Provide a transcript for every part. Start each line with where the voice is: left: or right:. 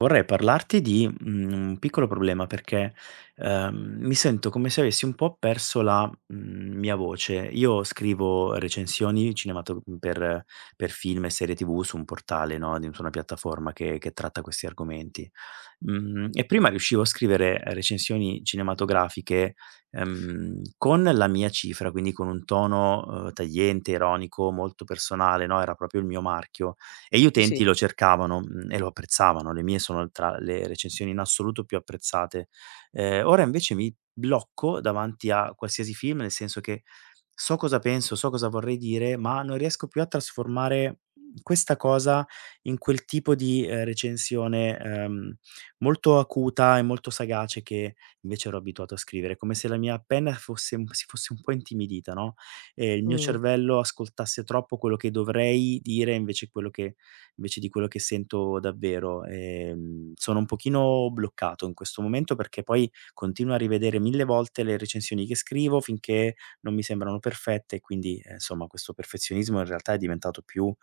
right: Vorrei parlarti di un piccolo problema perché mi sento come se avessi un po' perso la mia voce. Io scrivo recensioni cinemato mhmm, per film e serie TV su un portale, no, di su una piattaforma che tratta questi argomenti. E prima riuscivo a scrivere recensioni cinematografiche con la mia cifra, quindi con un tono tagliente, ironico, molto personale, no, era proprio il mio marchio e gli
left: Sì.
right: utenti lo cercavano e lo apprezzavano. Le mie sono tra le recensioni in assoluto più apprezzate. Ora invece mi blocco davanti a qualsiasi film, nel senso che so cosa penso, so cosa vorrei dire, ma non riesco più a trasformare questa cosa in quel tipo di recensione molto acuta e molto sagace che invece ero abituato a scrivere. Come se la mia penna fosse un si fosse un po' intimidita, no, e il mio
left: Mh,
right: cervello ascoltasse troppo quello che dovrei dire invece di quello che sento davvero. Sono un pochino bloccato in questo momento perché poi continuo a rivedere mille volte le recensioni che scrivo finché non mi sembrano perfette e quindi, insomma, questo perfezionismo in realtà è diventato più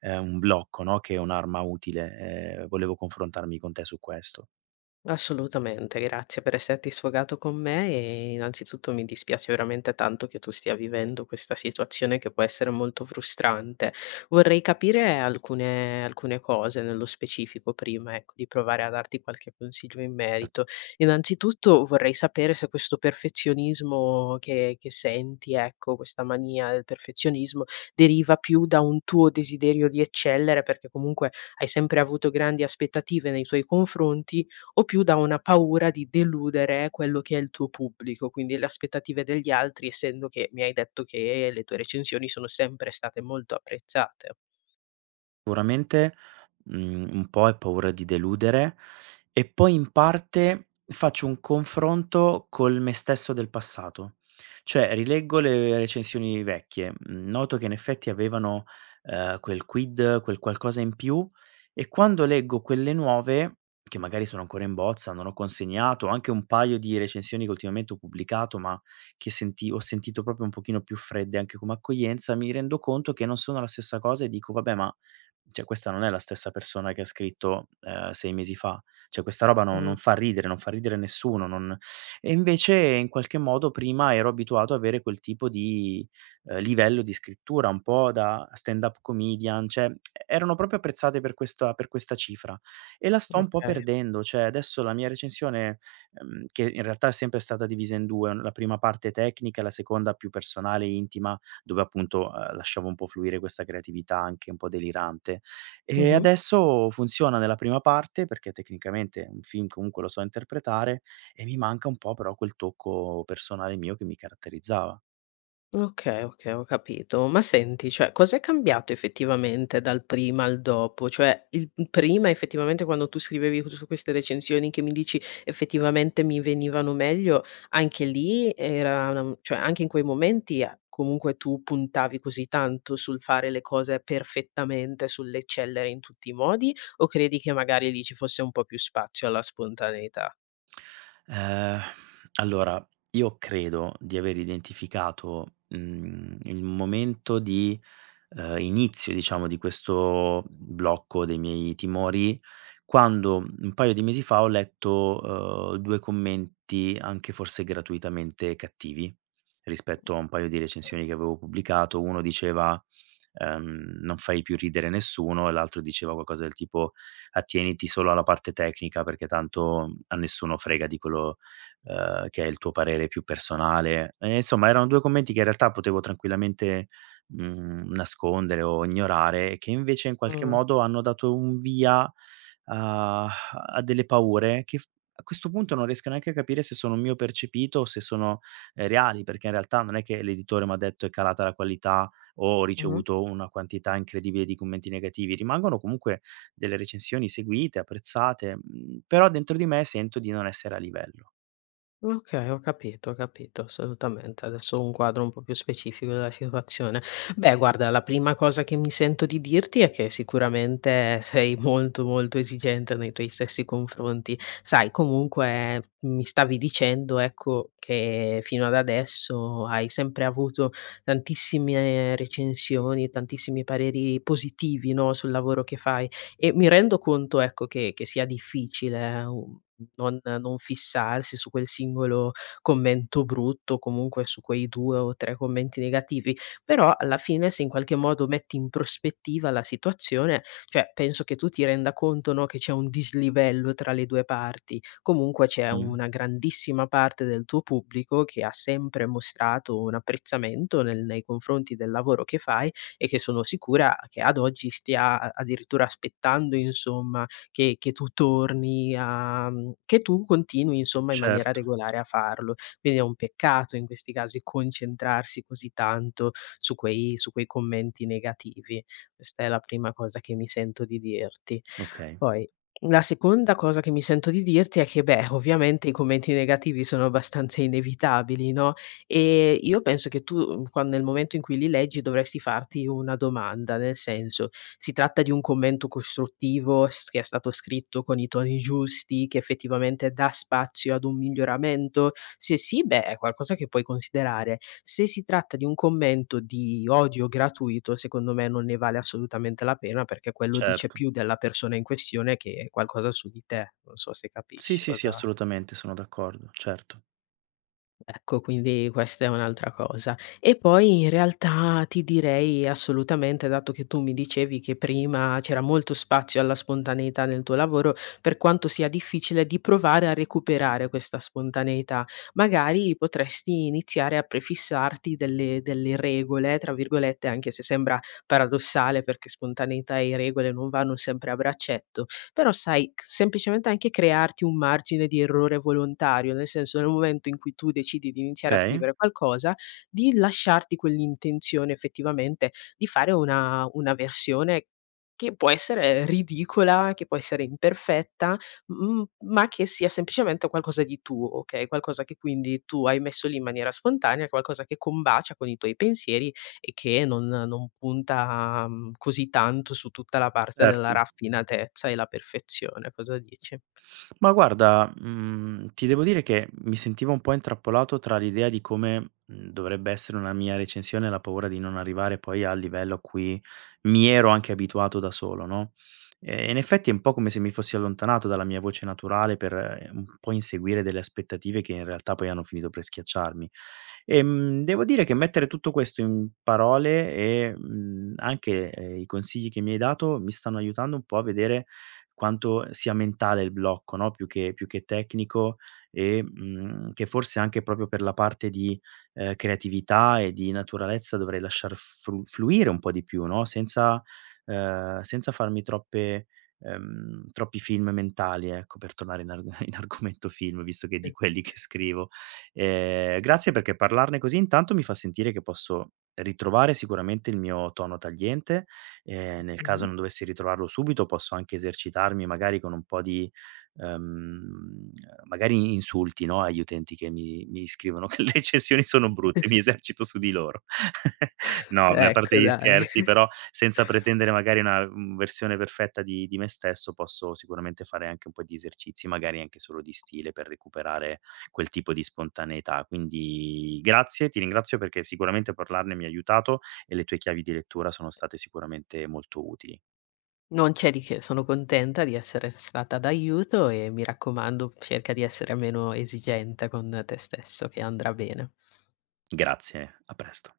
right: un blocco, no, che un'arma utile. Volevo confrontarmi con te su questo.
left: Assolutamente, grazie per esserti sfogato con me e innanzitutto mi dispiace veramente tanto che tu stia vivendo questa situazione che può essere molto frustrante. Vorrei capire alcune cose nello specifico prima, ecco, di provare a darti qualche consiglio in merito.
right: Certo.
left: Innanzitutto vorrei sapere se questo perfezionismo che senti, ecco, questa mania del perfezionismo deriva più da un tuo desiderio di eccellere, perché comunque hai sempre avuto grandi aspettative nei tuoi confronti o più da una paura di deludere quello che è il tuo pubblico, quindi le aspettative degli altri, essendo che mi hai detto che le tue recensioni sono sempre state molto apprezzate.
right: Sicuramente un po' è paura di deludere e poi in parte faccio un confronto col me stesso del passato. Cioè rileggo le recensioni vecchie noto che in effetti avevano quel quid, quel qualcosa in più e quando leggo quelle nuove, che magari sono ancora in bozza, non ho consegnato, ho anche un paio di recensioni che ultimamente ho pubblicato, ma che senti ho sentito proprio un pochino più fredde anche come accoglienza, mi rendo conto che non sono la stessa cosa e dico: "Vabbè, ma cioè questa non è la stessa persona che ha scritto 6 mesi fa. Cioè questa roba non
left: Mh,
right: non fa ridere, non fa ridere nessuno, non E invece in qualche modo prima ero abituato ad avere quel tipo di livello di scrittura, un po' da stand-up comedian, cioè erano proprio apprezzate per questa cifra e la sto un po'
left: okay.
right: perdendo. Cioè adesso la mia recensione che in realtà è sempre stata divisa in 2, la prima parte tecnica e la seconda più personale, intima, dove appunto lasciavo un po' fluire questa creatività anche un po' delirante. E
left: Mh-mh.
right: adesso funziona nella prima parte, perché tecnicamente un film comunque lo so interpretare, e mi manca un po' però quel tocco personale mio che mi caratterizzava.
left: Okay, okay, ho capito. Ma senti, cioè cos'è cambiato effettivamente dal prima al dopo? Cioè il p prima effettivamente quando tu scrivevi su queste recensioni che mi dici effettivamente mi venivano meglio, anche lì era una m cioè anche in quei momenti a comunque tu puntavi così tanto sul fare le cose perfettamente, sull'eccellere in tutti i modi, o credi che magari lì ci fosse un po' più spazio alla spontaneità?
right: Ehm, allora, io credo di aver identificato il momento di inizio diciamo di questo blocco dei miei timori, quando un paio di mesi fa ho letto 2 commenti anche forse gratuitamente cattivi, rispetto a un paio di recensioni che avevo pubblicato. Uno diceva: "Non fai più ridere nessuno" e l'altro diceva qualcosa del tipo: "Attieniti solo alla parte tecnica perché tanto a nessuno frega di quello che è il tuo parere più personale". E insomma erano 2 commenti che in realtà potevo tranquillamente nascondere o ignorare, che invece in qualche
left: Mh,
right: modo hanno dato un via a delle paure che f A questo punto non riesco neanche a capire se sono mio percepito o se sono reali, perché in realtà non è che l'editore m'ha detto: "È calata la qualità" o ho
left: mh-mh.
right: ricevuto una quantità incredibile di commenti negativi. Rimangono comunque delle recensioni seguite, apprezzate però dentro di me sento di non essere a livello.
left: Okay, ho capito, assolutamente. Adesso ho un quadro un po' più specifico della situazione. Beh, guarda, la prima cosa che mi sento di dirti è che sicuramente sei molto, molto esigente nei tuoi stessi confronti. Sai, comunque mi stavi dicendo, ecco, che fino ad adesso hai sempre avuto tantissime recensioni, tantissimi pareri positivi, no, sul lavoro che fai. E mi rendo conto, ecco, che sia difficile, non fissarsi su quel singolo commento brutto, comunque su quei due o tre commenti negativi, però alla fine se in qualche modo metti in prospettiva la situazione, cioè penso che tu ti renda conto, no, che c'è un dislivello tra le due parti. Comunque c'è
right: Mh,
left: una grandissima parte del tuo pubblico che ha sempre mostrato un apprezzamento nel nei confronti del lavoro che fai e che sono sicura che ad oggi stia a addirittura aspettando insomma che tu torni che tu continui insomma in maniera
right: certo,
left: regolare a farlo. Quindi è un peccato in questi casi concentrarsi così tanto su quei commenti negativi. Questa è la prima cosa che mi sento di dirti.
right: okay,
left: Poi, la seconda cosa che mi sento di dirti è che, beh, ovviamente i commenti negativi sono abbastanza inevitabili, no. Io penso che tu, mhmm, quan nel momento in cui li leggi dovresti farti una domanda, nel senso: si tratta di un commento costruttivo s che è stato scritto con i toni giusti, che effettivamente dà spazio ad un miglioramento? Se sì, beh, è qualcosa che puoi considerare. Se si tratta di un commento di odio gratuito, secondo me non ne vale assolutamente la pena, perché quello dice
right: certo.
left: più della persona in questione che qualcosa su di te. Non so se
right: Sì,
left: capisci
right: sì, sì,
left: cosa.
right: assolutamente, sono d'accordo, certo.
left: Ecco, quindi questa è un'altra cosa. E poi in realtà ti direi assolutamente, dato che tu mi dicevi che prima c'era molto spazio alla spontaneità nel tuo lavoro, per quanto sia difficile di provare a recuperare questa spontaneità, magari potresti iniziare a prefissarti delle regole, tra virgolette, anche se sembra paradossale perché spontaneità e regole non vanno sempre a braccetto, però sai, c semplicemente anche crearti un margine di errore volontario, nel senso nel momento in cui tu decidi di iniziare a
right: Okay,
left: scrivere qualcosa, di lasciarti quell'intenzione effettivamente di fare una versione che può essere ridicola, che può essere imperfetta, m m ma che sia semplicemente qualcosa di tuo, okay, qualcosa che quindi tu hai messo lì in maniera spontanea, qualcosa che combacia con i tuoi pensieri e che non punta, così tanto su tutta la parte della
right: certo.
left: raffinatezza e la perfezione. Cosa dici?
right: Ma guarda ti devo dire che mi sentivo un po' intrappolato tra l'idea di come dovrebbe essere una mia recensione e la paura di non arrivare poi al livello a cui mi ero anche abituato da solo, no, in effetti è un po' come se mi fossi allontanato dalla mia voce naturale per un po' inseguire delle aspettative che in realtà poi hanno finito per schiacciarmi. Devo dire che mettere tutto questo in parole e anche i consigli che mi hai dato mi stanno aiutando un po' a vedere quanto sia mentale il blocco, no, più che tecnico e che forse anche proprio per la parte di creatività e di naturalezza dovrei lasciar fru fluire un po' di più, no, senza farmi troppe troppi film mentali, ecco, per tornare in arg in argomento film, visto che è di quelli che scrivo. Grazie perché parlarne così intanto mi fa sentire che posso ritrovare sicuramente il mio tono tagliente. Nel caso
left: Mh-mh.
right: non dovessi ritrovarlo subito, posso anche esercitarmi magari con un po' di, ehm, magari insulti, no, agli utenti che mi scrivono che le recensioni sono brutte, mi esercito su di loro. No, beh, a parte
left: Ecco
right: gli
left: dai.
right: scherzi, però senza pretendere magari una versione perfetta di me stesso, posso sicuramente fare anche un po' di esercizi, magari anche solo di stile, per recuperare quel tipo di spontaneità. Quindi grazie, ti ringrazio perché sicuramente parlarne mi ha aiutato e le tue chiavi di lettura sono state sicuramente molto utili.
left: Non c'è di che, sono contenta di essere stata d'aiuto e mi raccomando cerca di essere meno esigente con te stesso che andrà bene.
right: Grazie, a presto.